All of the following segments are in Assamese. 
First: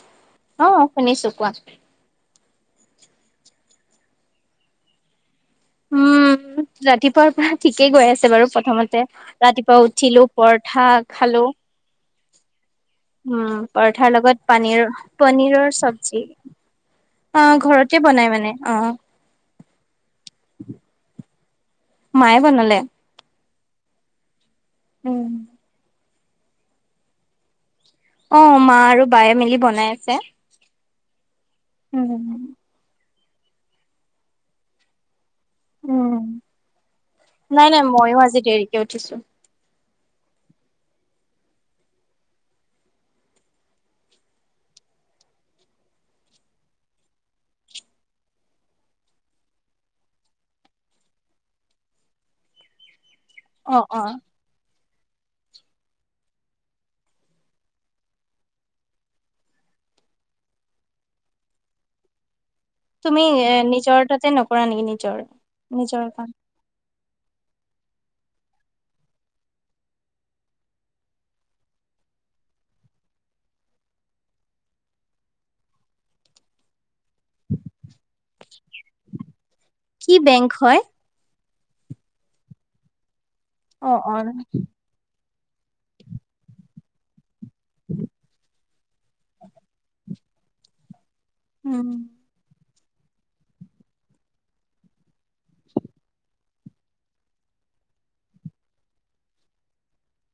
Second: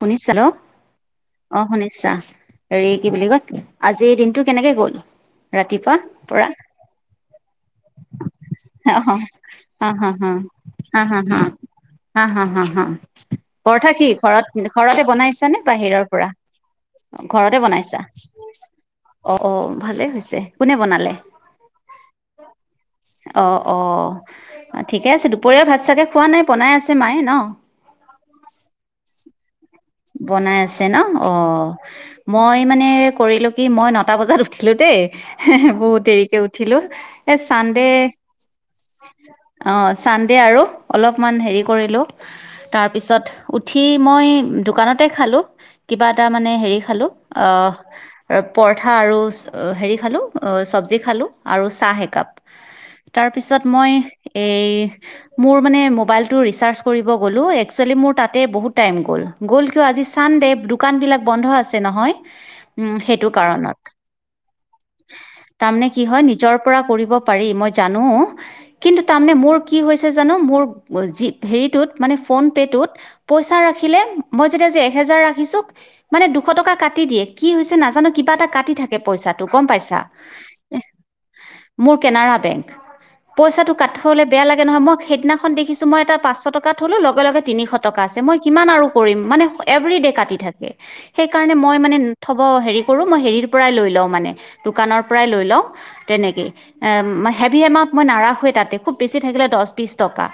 শুনিছা ন অ শুনিছো কোৱা অ শুনিশছা হৰি কি বুলি কয় আজিৰ দিনটো কেনেকে গ'ল ৰাতিপুৱা পৰা উম ৰাতিপুৱাৰ পৰা ঠিকেই গৈ আছে বাৰু অ' প্ৰথমতে হা ৰাতিপুৱা হা হা উঠিলো হা পৰঠা হা হা খালো হা হা হা হা উম কৰথা কি পৰঠাৰ লগত ঘৰত পানীৰ ঘৰতে বনাইছা নে পনীৰৰ বাহিৰৰ চব্জি পৰা অ ঘৰতে বনাই মানে অ অ অ ভালেই হৈছে কোনে বনালে? মায়ে বনালে। অ অ ঠিকে আছে উম দুপৰীয়াাৰ ভাত চাগে খোৱা নাই বনাই আছে মায়ে ন অ মা আৰু বায়ে মিলি বনাই আছে বনাই আছে ন অ উম মই মানে কৰিলো কি মই নটা বজাত উঠিলো দেই বহুত উম দেৰিকে উঠিলো এ নাই নাই চান্দে মইয়ো আজি দেৰিকে উঠিছো অ চানডে আৰু অলপমান হেৰি কৰিলো তাৰপিছত উঠি মই দোকানতে খালোঁ কিবা এটা মানে হেৰি খালোঁ পৰঠা আৰু হেৰি খালো চবজি খালো আৰু চাহ একাপ তাৰ পিছত অ মই অ এই মোৰ মানে মোবাইলটো ৰিচাৰ্জ কৰিব গ'লোঁ এক্সোৱেলি মোৰ তাতে বহুত টাইম গ'ল। গ'ল কিয় আজি চানডে দোকান বিলাক বন্ধ আছে নহয়। উম তুমি সেইটো এ কাৰণত নিজৰ তাতে নকৰা নেকি নিজৰ তাৰ মানে কি নিজৰ হয় কাম নিজৰ পৰা কৰিব পাৰি মই জানোঁ। কিন্তু তাৰমানে মোৰ কি হৈছে জানো মোৰ জি হেৰিটোত মানে ফোনপে'টোত পইচা ৰাখিলে মই যেতিয়া এ হেজাৰ ৰাখিছো মানে, দুশ টকা কাটি দিয়ে কি হৈছে নাজানো এটা কাটি থাকে পইচাটো গম পাইছা কি বেংক হয় মোৰ কেনাৰা বেংক পইচাটো অ অ কাটিলে বেয়া লাগে নহয়, মই সেইদিনাখন দেখিছো মই এটা পাঁচশ টকা থলো লগে লগে [unintelligible] থ'ব উম হেৰি কৰো মই, হেৰিৰ পৰাই লৈ লওঁ মানে দোকানৰ পৰাই লৈ লওঁ তেনেকে, এ হেভি এমাট মই নাৰাখে তাতে খুব বেছি থাকিলে দহ বিশ টকা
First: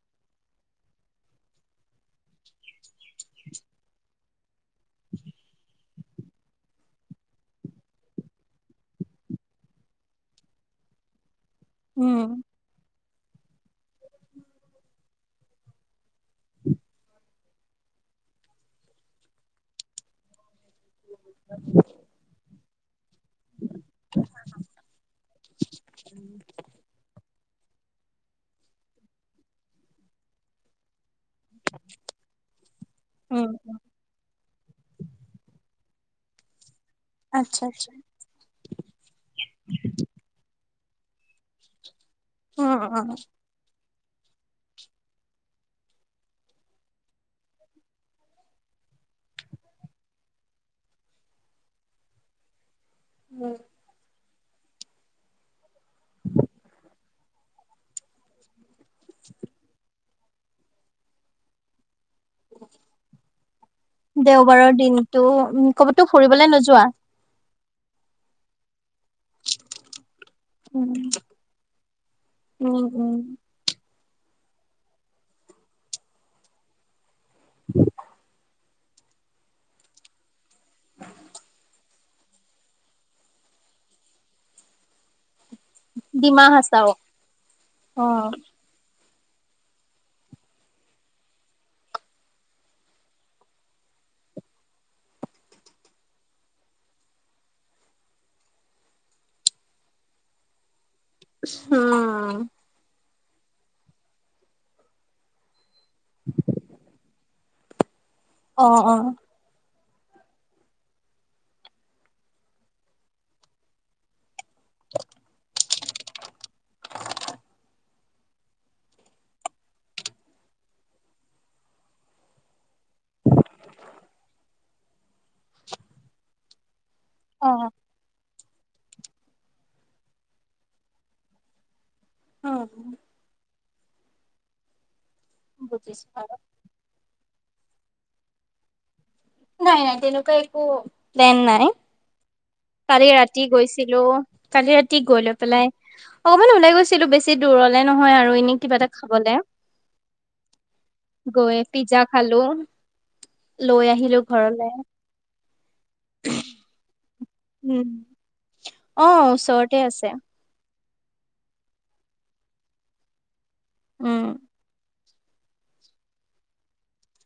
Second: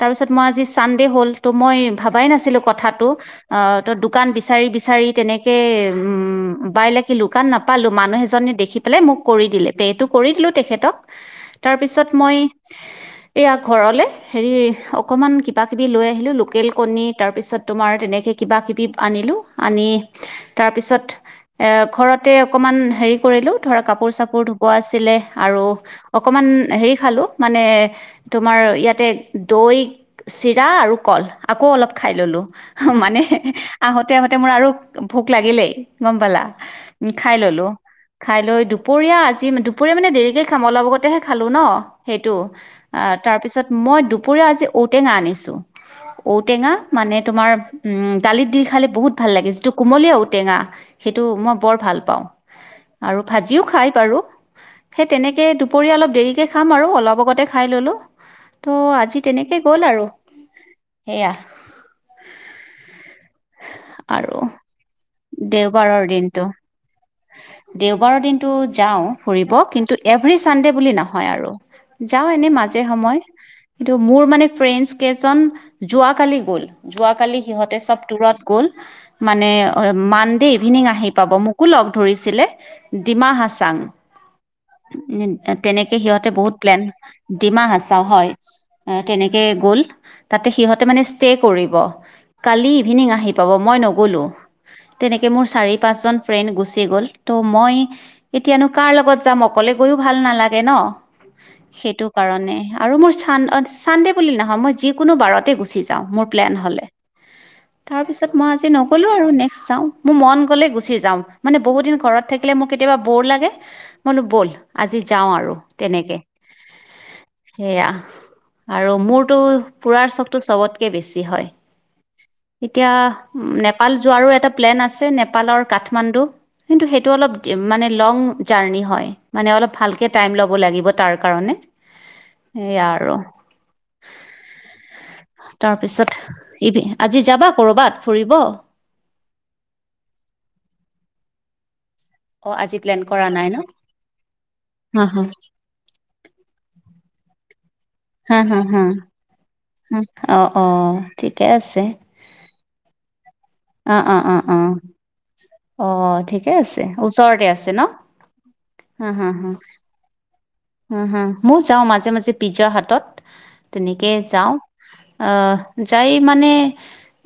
তাৰ পিছত মই আজি চানডে হ'ল ত' মই ভাবাই নাছিলো কথাটো অ', দোকান বিচাৰি বিচাৰি তেনেকে উম বাইলকি লোক দোকান নাপালো, মানুহ এজনী দেখি পেলাই মোক কৰি দিলে পে'টো কৰি দিলো তেখেতক তাৰ পিছত, উম মই এইয়া ঘৰলে হেৰি অকমান কিবা কিবি লৈ আহি লোকেল কণী, তাৰপিছত তোমাৰ তেনেকৈ কিবা কিবি আনিলোঁ আনি তাৰপিছত এ, ঘৰতে অকমান হেৰি কৰিলো ধৰা, কাপোৰ চাপোৰ ধুপোৱা আছিলে আৰু অকমান হেৰি খালো মানে, তোমাৰ ইয়াতে দৈ, চিৰা, আৰু কল আকৌ অলপ খাই ললো মানে, উম আহোঁতে আহোতে মোৰ আৰু ভোক লাগিলেই গম পালা উ খাই আচ্ছা ললো, আচ্ছা খাই লৈ দুপৰীয়া আজি দুপৰীয়া মানে দেৰিকে খাম, অলপ আগতেহে খালো ন সেইটো, উম উম তাৰপিছত মই দুপৰীয়া আজি ঔটেঙা আনিছোঁ, ঔটেঙা মানে তোমাৰ উম, দালিত দি খালে বহুত ভাল লাগে, যিটো কুমলীয়া ঔটেঙা সেইটো মই বৰ ভাল পাওঁ, আৰু ভাজিও খাই বাৰু সেই তেনেকৈ, দুপৰীয়া অলপ দেৰিকে খাম আৰু অলপ আগতে খাই ললোঁ ত' আজি তেনেকে গ'ল, আৰু সেয়া আৰু দেউবাৰৰ দিনতটো উ দেওবাৰৰ কবতো দিনটো ফুৰিবলে নোযোৱা দেওবাৰৰ দিনটো যাওঁ ফুৰিব, কিন্তু এভৰি চানডে বুলি উম নহয় আৰু, যাওঁ এনে মাজে উম। সময় কিন্ত মোৰ মানে, ফ্ৰেন্স কেইজন যোৱা কালি‌ গ'ল সিহঁতে চব দূৰত গ'ল মানে মানডে' ইভিনিং আহি পাব মোকো লগ ধৰিছিলে ডিমা হাছাং তেনেকে সিহঁতে ডিমা বহুত প্লেন, হাচাও ডিমা হাচাউ অ হয় তেনেকে গ'ল তাতে সিহঁতে মানে ষ্টে কৰিব কালি ইভিনিং আহি পাব, মই নগ'লোঁ তেনেকৈ মোৰ চাৰি পাঁচজন ফ্ৰেণ্ড গুচি গ'ল, ত' মই এতিয়ানো কাৰ লগত যাম, অকলে গৈও ভাল নালাগে ন সেইটো কাৰণে। আৰু মোৰ চান ছানডে বুলি নহয়, মই যিকোনো বাৰতেই গুচি যাওঁ মোৰ প্লেন হ'লে তাৰপিছত মই অ অ। আজি নগ'লোঁ আৰু নেক্স চাওঁ। মোৰ মন গ'লে গুচি যাম, মানে বহুত দিন ঘৰত থাকিলে মোৰ কেতিয়াবা বৰ লাগে। মই বোলো বল, আজি যাওঁ আৰু তেনেকে। সেয়া, আৰু মোৰতো ফুৰাৰ চখটো চবতকৈ বেছি হয়। এতিয়া নেপাল যোৱাৰো এটা প্লেন আছে, নেপালৰ কাঠমাণ্ডু কিন্তু সেই সেইটো অ মানে অলপ লং জাৰণি হয়, মানে অলপ ভালকে টাইম ল'ব লাগিব তাৰ কাৰণে। সেই উম আৰু। বুজিছো তাৰপিছত, বাৰু আজি যাবা কৰবাত ফুৰিব। নাই, নাই, তেনেকুৱা একো প্লেন নাই। অ আজি প্লেন কালি কৰা ৰাতি নাই ন গৈছিলো, কালি ৰাতি হা হা গৈ লৈ পেলাই অকমান ওলাই গৈছিলো বেছি। দূৰলে নহয় আৰু, এনেই কিবা এটা খাবলে। উ, অ, অ, ঠিকে গৈ আছে। পিজ্জা খালো, লৈ অ অ আহিলো অ অ ঘৰলে। অ', ঠিকে আছে, ওচৰতে আছে ন উম অ হা হা হা। ওচৰতে আছে হম হম, ময় যাও মাজে মাজে পিজ্জা হাতত তেনেকে উম যাও। যাই মানে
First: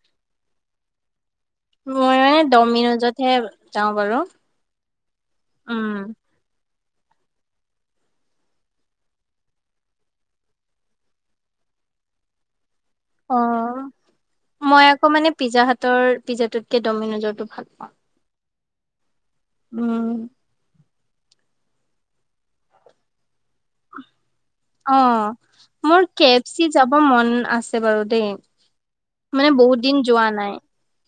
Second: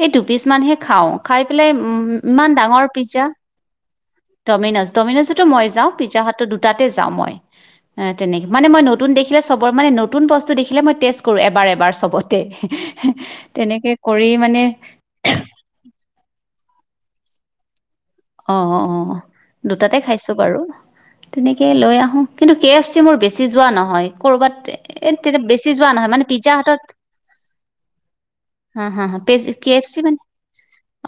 এই দুপিচমানহে খাওঁ। খাই পেলাই উ উ মই মানে ইমান ডাঙৰ পিজ্জা। ডমিনজতহে যাওঁ বাৰু ডমিনজ ডমিনজতো মই যাওঁ উম পিজ্জা হাতত দুটাতে যাওঁ মই। তেনেকৈ মানে মই নতুন দেখিলে চবৰ মানে নতুন বস্তু দেখিলে মই টেষ্ট কৰোঁ এবাৰ এবাৰ চবতে। অ' তেনেকে কৰি মানে মই আকৌ মানে পিজ্জা হাতৰ পিজ্জাটোতকে ডমিনজটো ভাল পাওঁ। অ', অ', দুটাতে উম। খাইছোঁ বাৰু। তেনেকে লৈ আহো কিন্তু কে এফ চি মোৰ বেছি যোৱা নহয় কৰ'বাত এ অ' তেয়া বেছি যোৱা মোৰ নহয় মানে কে এফ পিজ্জা চি হাতত যাব মন আছে বাৰু দেই। হা হা পেজ মানে কে বহুত এফ দিন চি মানে যোৱা নাই।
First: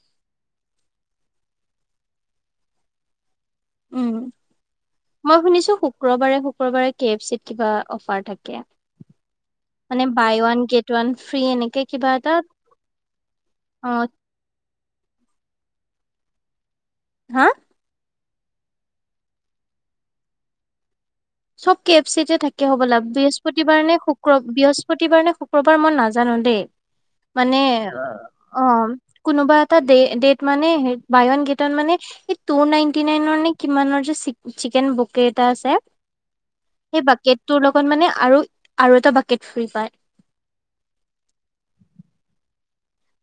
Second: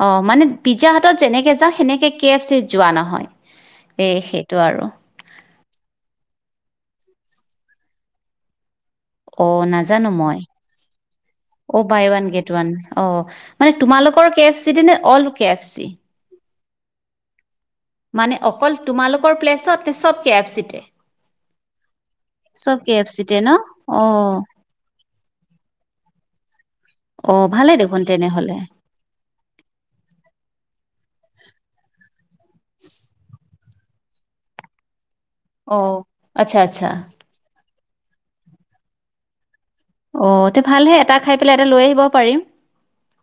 অ' মানে পিজ্জাহাটত যেনেকে যাওঁ সেনেকে কে এফ চিত যোৱা নহয়। এ উম, সেইটো আৰু। মই শুনিছো শুক্ৰবাৰে শুক্ৰবাৰে কে এফ চিত কিবা অফাৰ থাকে। অ' মানে নাজানো বাই মই, ওৱান গেট ওৱান ফ্ৰী এনেকে অ' বাই কিবা ওৱান এটা গেট ওৱান অ' মানে অ' তোমালোকৰ কে এফ চি নে অল কে এফ চি? হা? মানে অকল তোমালোকৰ প্লেচত নে চব কে এফ চিতে। চব কে এফচিতে থাকে চব কে হ'বলা এফ চিতে ন বৃহস্পতিবাৰ নে অঁ শুক্ৰ বৃহস্পতিবাৰ নে শুক্ৰ কবাৰ মই নাজানো দেই অঁ মানে ভালে দেখোন তেনেহ'লে অ কোনোবা এটা ডে-ডেইট মানে বায় ওৱান গেট ওৱান মানে এই টু নাইনটি নাইনৰ নে কিমানৰ যে চিক-চিকেন বকেট। অ' আচ্ছা আচ্ছা। সেই বাকেট তোৰ লগত মানে আৰু-আৰু এটা বাকেট ফ্ৰীৰি পায়। অ' তে ভালহে এটা খাই পেলাই এটা লৈ আহিব পাৰিম।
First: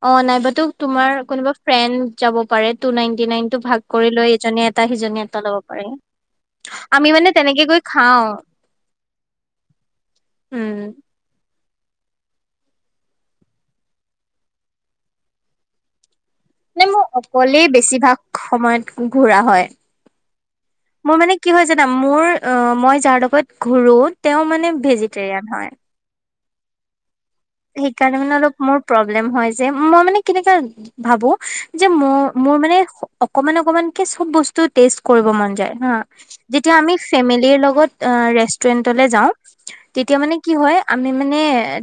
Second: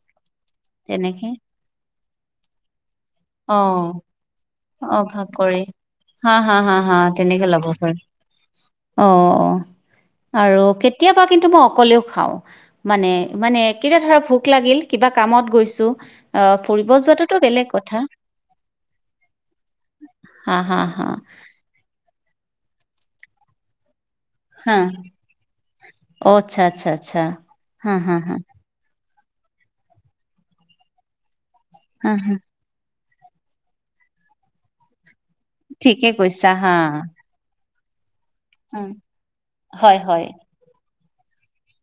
অ' নাইবাতো তোমাৰ তেনেকে কোনোবা ফ্ৰেণ্ড যাব পাৰে টু নাইনটি নাইন টো ভাগ অ', কৰি লৈ এজনে এটা সিজনে অভাৱ এটা ল'ব কৰি পাৰে, হা, হা, হা, হা আমি মানে ল'ব তেনেকে গৈ পাৰি। খাও। অ' আৰু উম কেতিয়াবা কিন্তু মই অকলেও খাওঁ। মানে মানে কেটিয়াবা ধৰা ভোক লাগিল কিবা কামত গৈছোঁ অ' মানে ফুৰিব মোৰ যোৱাততো অকলেই বেলেগ কথা। বেছিভাগ সময়ত ঘূৰা হয়। হা হা। হা মোৰ মানে কি হয় জানা মোৰ অ' মই যাৰ লগত ঘূৰো তেওঁ মানে হা ভেজিটেৰিয়ান হয়। অ' আচ্ছা আচ্ছা আচ্ছা। হা, হা, সেইকাৰণে মানে হা, অলপ মোৰ প্ৰব্লেম হয় যে মই মানে কেনেকা ভাবো যে হা, হা মোৰ-মোৰ মানে অকমান অকমানকে চব বস্তু টেষ্ট কৰিব মন যায় হা ঠিকে কৈছা হা। যেতিয়া আমি ফেমিলিৰ লগত আ ৰেষ্ট ট্ৰেণ্ট উম তলৈ যাওঁ হয়, তেতিয়া হয় মানে কি হয় আমি মানে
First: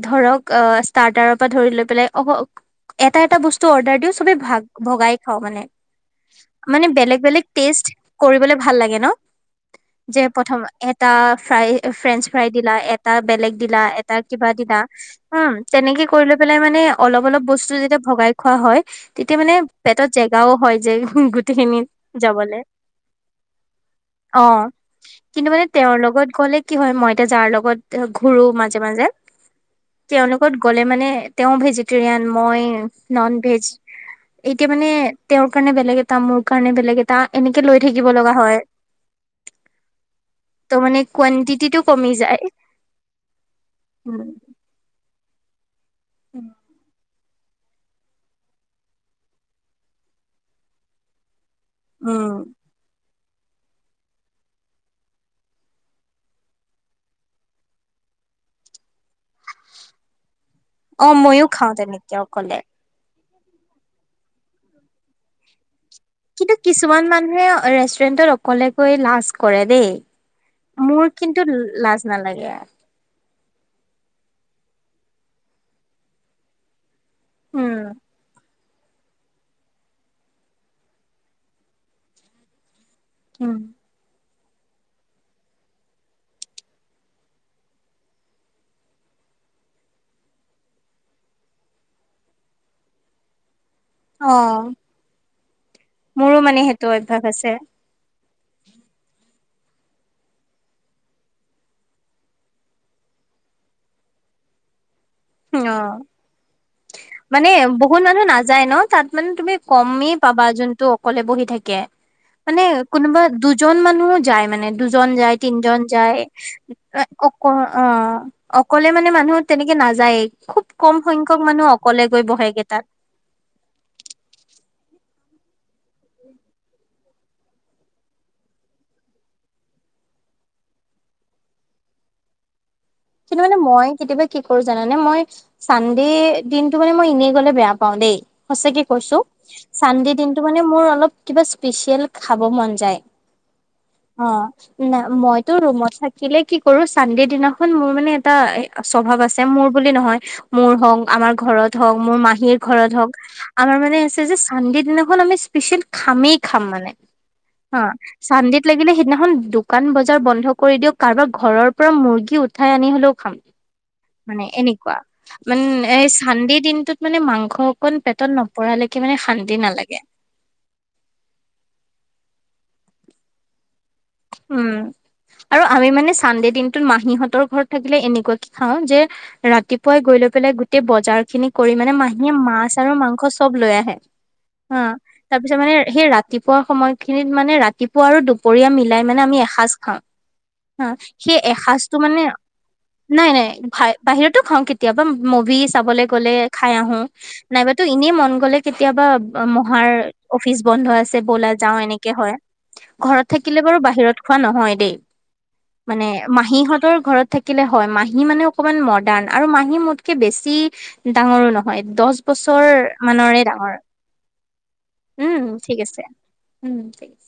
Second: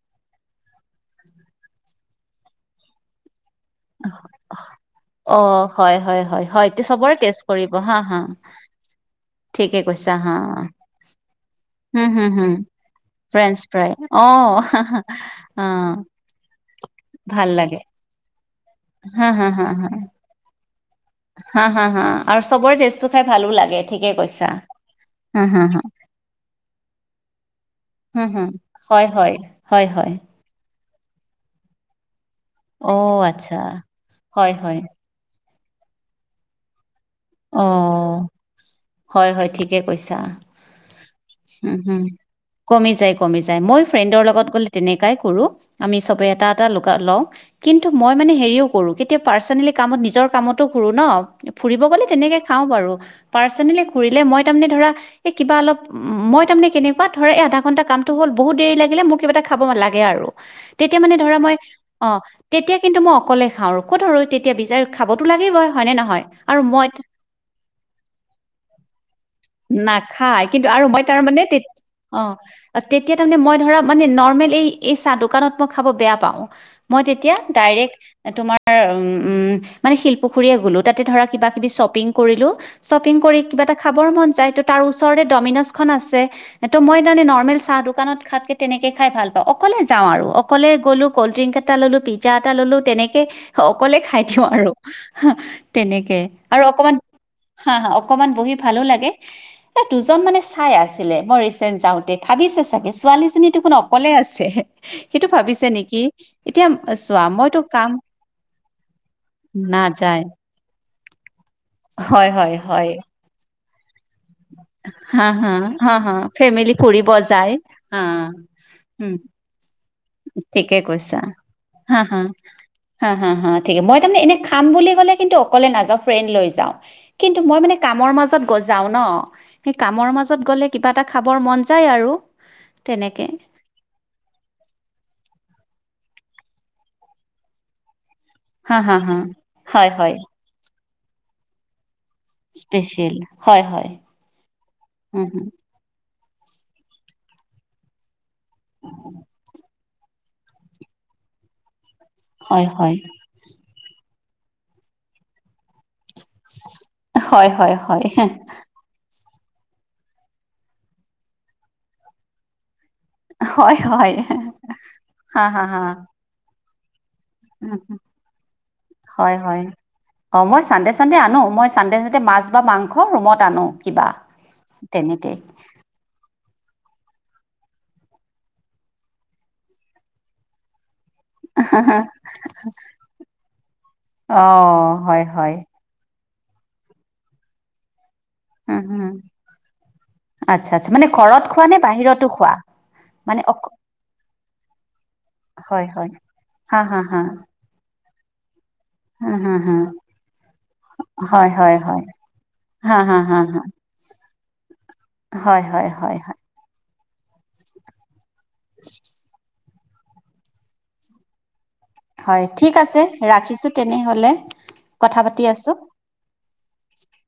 ধৰক আ ষ্টাৰাৰ পৰা ধৰি লৈ পেলাই অ' এটা এটা বস্তু অৰ্ডাৰ দিও ছবেই ভাগ ভগাই খাওঁ মানে, অ', হয়, হয়, হয়, হয় এইটো মানে চবৰে বেলেগ টেষ্ট বেলেগ কৰিব টেষ্টত হা, হা। কৰিবলে ভাল লাগে ন'। ঠিকে কৈছা যে হা, প্ৰথম এটা ফ্ৰাই হম, ফ্ৰেঞ্চ হম, ফ্ৰাই হম দিলা এটা বেলেগ ফ্ৰেঞ্চ দিলা ফ্ৰাই তাৰ কিবা অ', দিনা হম অ', তেনেকে কৰি লৈ পেলাই মানে অলপ অলপ ভাল বস্তু লাগে। যেতিয়া ভগাই খোৱা হয় হা তেতিয়া হা মানে হা হা পেটত জেগাও হয় যে হা হা গোটেইখিনিত হা আৰু যাবলৈ চবৰে টেষ্টটো খাই ভালো লাগে ঠিকে কৈছা অ'। হা কিন্তু হা মানে হা তেওঁৰ লগত গ'লে কি হয় মই এতিয়া যাৰ লগত হা ঘূৰো হা মাজে মাজে হয় হয়, হয়। তেওঁলোকত গ'লে মানে তেওঁ ভেজিত ৰিয়ান মই অ' নন আচ্ছা ভেজ হয় এতিয়া হয় মানে তেওঁৰ কাৰণে বেলেগ এটা মোৰ কাৰণে বেলেগ এটা এনেকে লৈ থাকিব অ' লগা হয়। হয় হয় ঠিকে কৈছা ত' মানে হুম কোৱানটিটিটো হুম কমি যায়। কমি যায় কমি যায় মই উম ফ্ৰেন্দৰ লগত গলে তেনেকাই কৰোঁ আমি চবেই এটা এটা লোকা লওঁ। কিন্তু মই মানে হেৰিও কৰোঁ কেতিয়া পাৰ্চনেলি কামত নিজৰ কামতো কৰোঁ ন ফুৰিব গ'লে উম তেনেকে খাওঁ বাৰু পাৰ্চনেলি কৰিলে মই তাৰমানে ধৰা এই কিবা অলপ উম, মই তাৰমানে কেনেকুৱা ধৰ এ আধা ঘন্টা কামটো হ'ল বহুত দেৰি লাগিলে মোৰ কিবা এটা খাব লাগে আৰু। তেতিয়া অ মানে ধৰা মইয়ো মই খাওঁ তেনেকে অ' অকলে তেতিয়া কিন্তু মই অকলে খাওঁ আৰু ক'ত ৰ তেতিয়া বিচাৰ খাবতো লাগেই গই হয়নে নহয়? কিন্তু আৰু মই কিছুমান মানুহে ৰেষ্টুৰেন্টত অকলে গৈ লাজ কৰে দেই। নাখায় কিন্তু আৰু মই মোৰ তাৰমানে কিন্তু তে লাজ অ নালাগে। তেতিয়া মানে মই ধৰা মানে নৰমেলি এই চাহ দোকানক মই চাহ খাব বেয়া পাওঁ। মই তেতিয়া উম ডাইৰেক্ট তোমাৰ উম, মানে শিলপুখুৰীয়ে গ'লো তাতে ধৰা কিবা কিবি শ্বপিং কৰিলো। শ্বপিং কৰি কিবা এটা খাবৰ মন যায় ত' তাৰ ওচৰতে ডমিন'জখন আছে। ত' মই তাৰমানে নৰ্মেলি চাহ দোকানত খোৱতকে তেনেকে খাই ভাল পাওঁ অকলে যাওঁ আৰু। অকলে গ'লো কল্ড ড্ৰিংক এটা ল'লো পিজ্জা এটা ল'লো তেনেকে অকলে খাই অ দিওঁ আৰু তেনেকে। মোৰো মানে আৰু সেইটো অকমান অভ্যাস আছে হা হা অকমান বহি ভালো লাগে। এ দুজন মানে চাই আছিলে মই ৰিচেট যাওঁতে ভাবিছে চাগে ছোৱালীজনীতো কোনো অকলে আছে। সেইটো অ ভাবিছে নেকি এতিয়া চোৱা মানে মইতো কাম বহুত মানুহ নাযায় ন তাত মানে তুমি কমেই নাযায় পাবা যোন তটো অকলে বহি থাকে হয় হয় মানে হয় কোনোবা দুজন মানুহ যায় মানে দুজন হা যায় হা তিনজন হা হা যায় ফেমিলি ফুৰিব অক যায় হা অ' অকলে মানে উম মানুহ তেনেকে নাযায়েই খুব ঠিকে কম কৈছা সংখ্যক মানুহ হা অকলে হা গৈ বহেগে তাত। হা হা হা ঠিক মই তাৰমানে এনে খাম বুলি ক'লে কিন্তু অকলে নাযাওঁ ফ্ৰেণ্ড লৈ যাওঁ। কিন্তু মই মানে কামৰ মাজত গ যাওঁ ন। সেই কামৰ মাজত গ'লে কিবা এটা খাবৰ মন যায় আৰু। তেনেকে কিন্তু মানে মই কেতিয়াবা কি কৰো জানানে মই চানডে দিনটো মানে মই এনেই গ'লে বেয়া পাওঁ দেই। হা সচাঁকে হা হা কৈছো হয় হয় চান্দেৰ দিনটো মানে মোৰ অলপ কিবা স্পেচিয়েল খাব মন যায় স্পেচিয়েল হয় হয় অ' ন উম হম মইতো ৰুমত থাকি থাকিলে কি কৰো চান্দে দিনাখন মোৰ মানে এটা এ স্বভাৱ আছে মোৰ বুলি নহয় মোৰ হওঁক আমাৰ ঘৰত হওঁক মোৰ মাহীৰ হয় ঘৰত হয় হওঁক। আমাৰ মানে আছে যে চান্ডে দিনাখন আমি স্পেচিয়েল খামে খামে মানে হয় হয় অ' হয় চান্দে লাগিলে সিদিনাখন দোকান বজাৰ বন্ধ কৰি দিয়ক কাৰোবাৰ ঘৰৰ পৰা মুৰ্গী উঠাই আনি হ'লেও খাম হয় হয় মানে এনেকুৱা হা হা হা মানে চান্দে দিনটোত মানে মাংস উম, অকন হুম, পেটত নপৰালৈকে মানে হয় শান্তি হয় নালাগে। অ', মই চানডে চানডে আনো মই চানডে চানডে মাছ বা মাংস ৰুমত আনো কিবা। উম, তেনেকে আৰু আমি মানে চানডে দিনটোত মাহীহঁতৰ ঘৰত থাকিলে এনেকুৱা কে খাওঁ যে ৰাতিপুৱাই গৈ লৈ পেলাই গোটেই বজাৰখিনি কৰি মানে মাহীয়ে মাছ আৰু মাংস চব লৈ আহে। অ', হয় তাৰ হয় পিছত মানে সেই ৰাতিপুৱা সময়খিনিত মানে ৰাতিপুৱা আৰু দুপৰীয়া উম মিলাই হম মানে আমি এসজ খাওঁ। আচ্ছা হা আচ্ছা মানে সেই ঘৰত খোৱা নে এসাজটো মানে বাহিৰতো খোৱা নাই মানে নাই অ বাহিৰতো খাওঁ কেতিয়াবা মুভি হয় চাবলৈ হয় গ'লে খাই হা হা আহো। হা নাইবাতো এনেই মন গ'লে কেতিয়াবা হা হা হা মহাৰ অফিচ বন্ধ আছে হয় ব'লা হয় যাওঁ এনেকে হয়। হা হা ঘৰত হা হা থাকিলে বাৰু বাহিৰত খোৱা নহয় দেই। হয় হয় মানে হয় মাহীহঁতৰ ঘৰত থাকিলে হয় মাহী মানে অকমান মডাৰ্ণ আৰু মাহী মোতকে বেছি ডাঙৰো হয় দছ হয় বছৰ ঠিক আছে মানৰে ৰাখিছোঁ ডাঙৰ। তেনেহ'লে কথা পাতি উম, আছোঁ ঠিক আছে। উম, ঠিক আছে।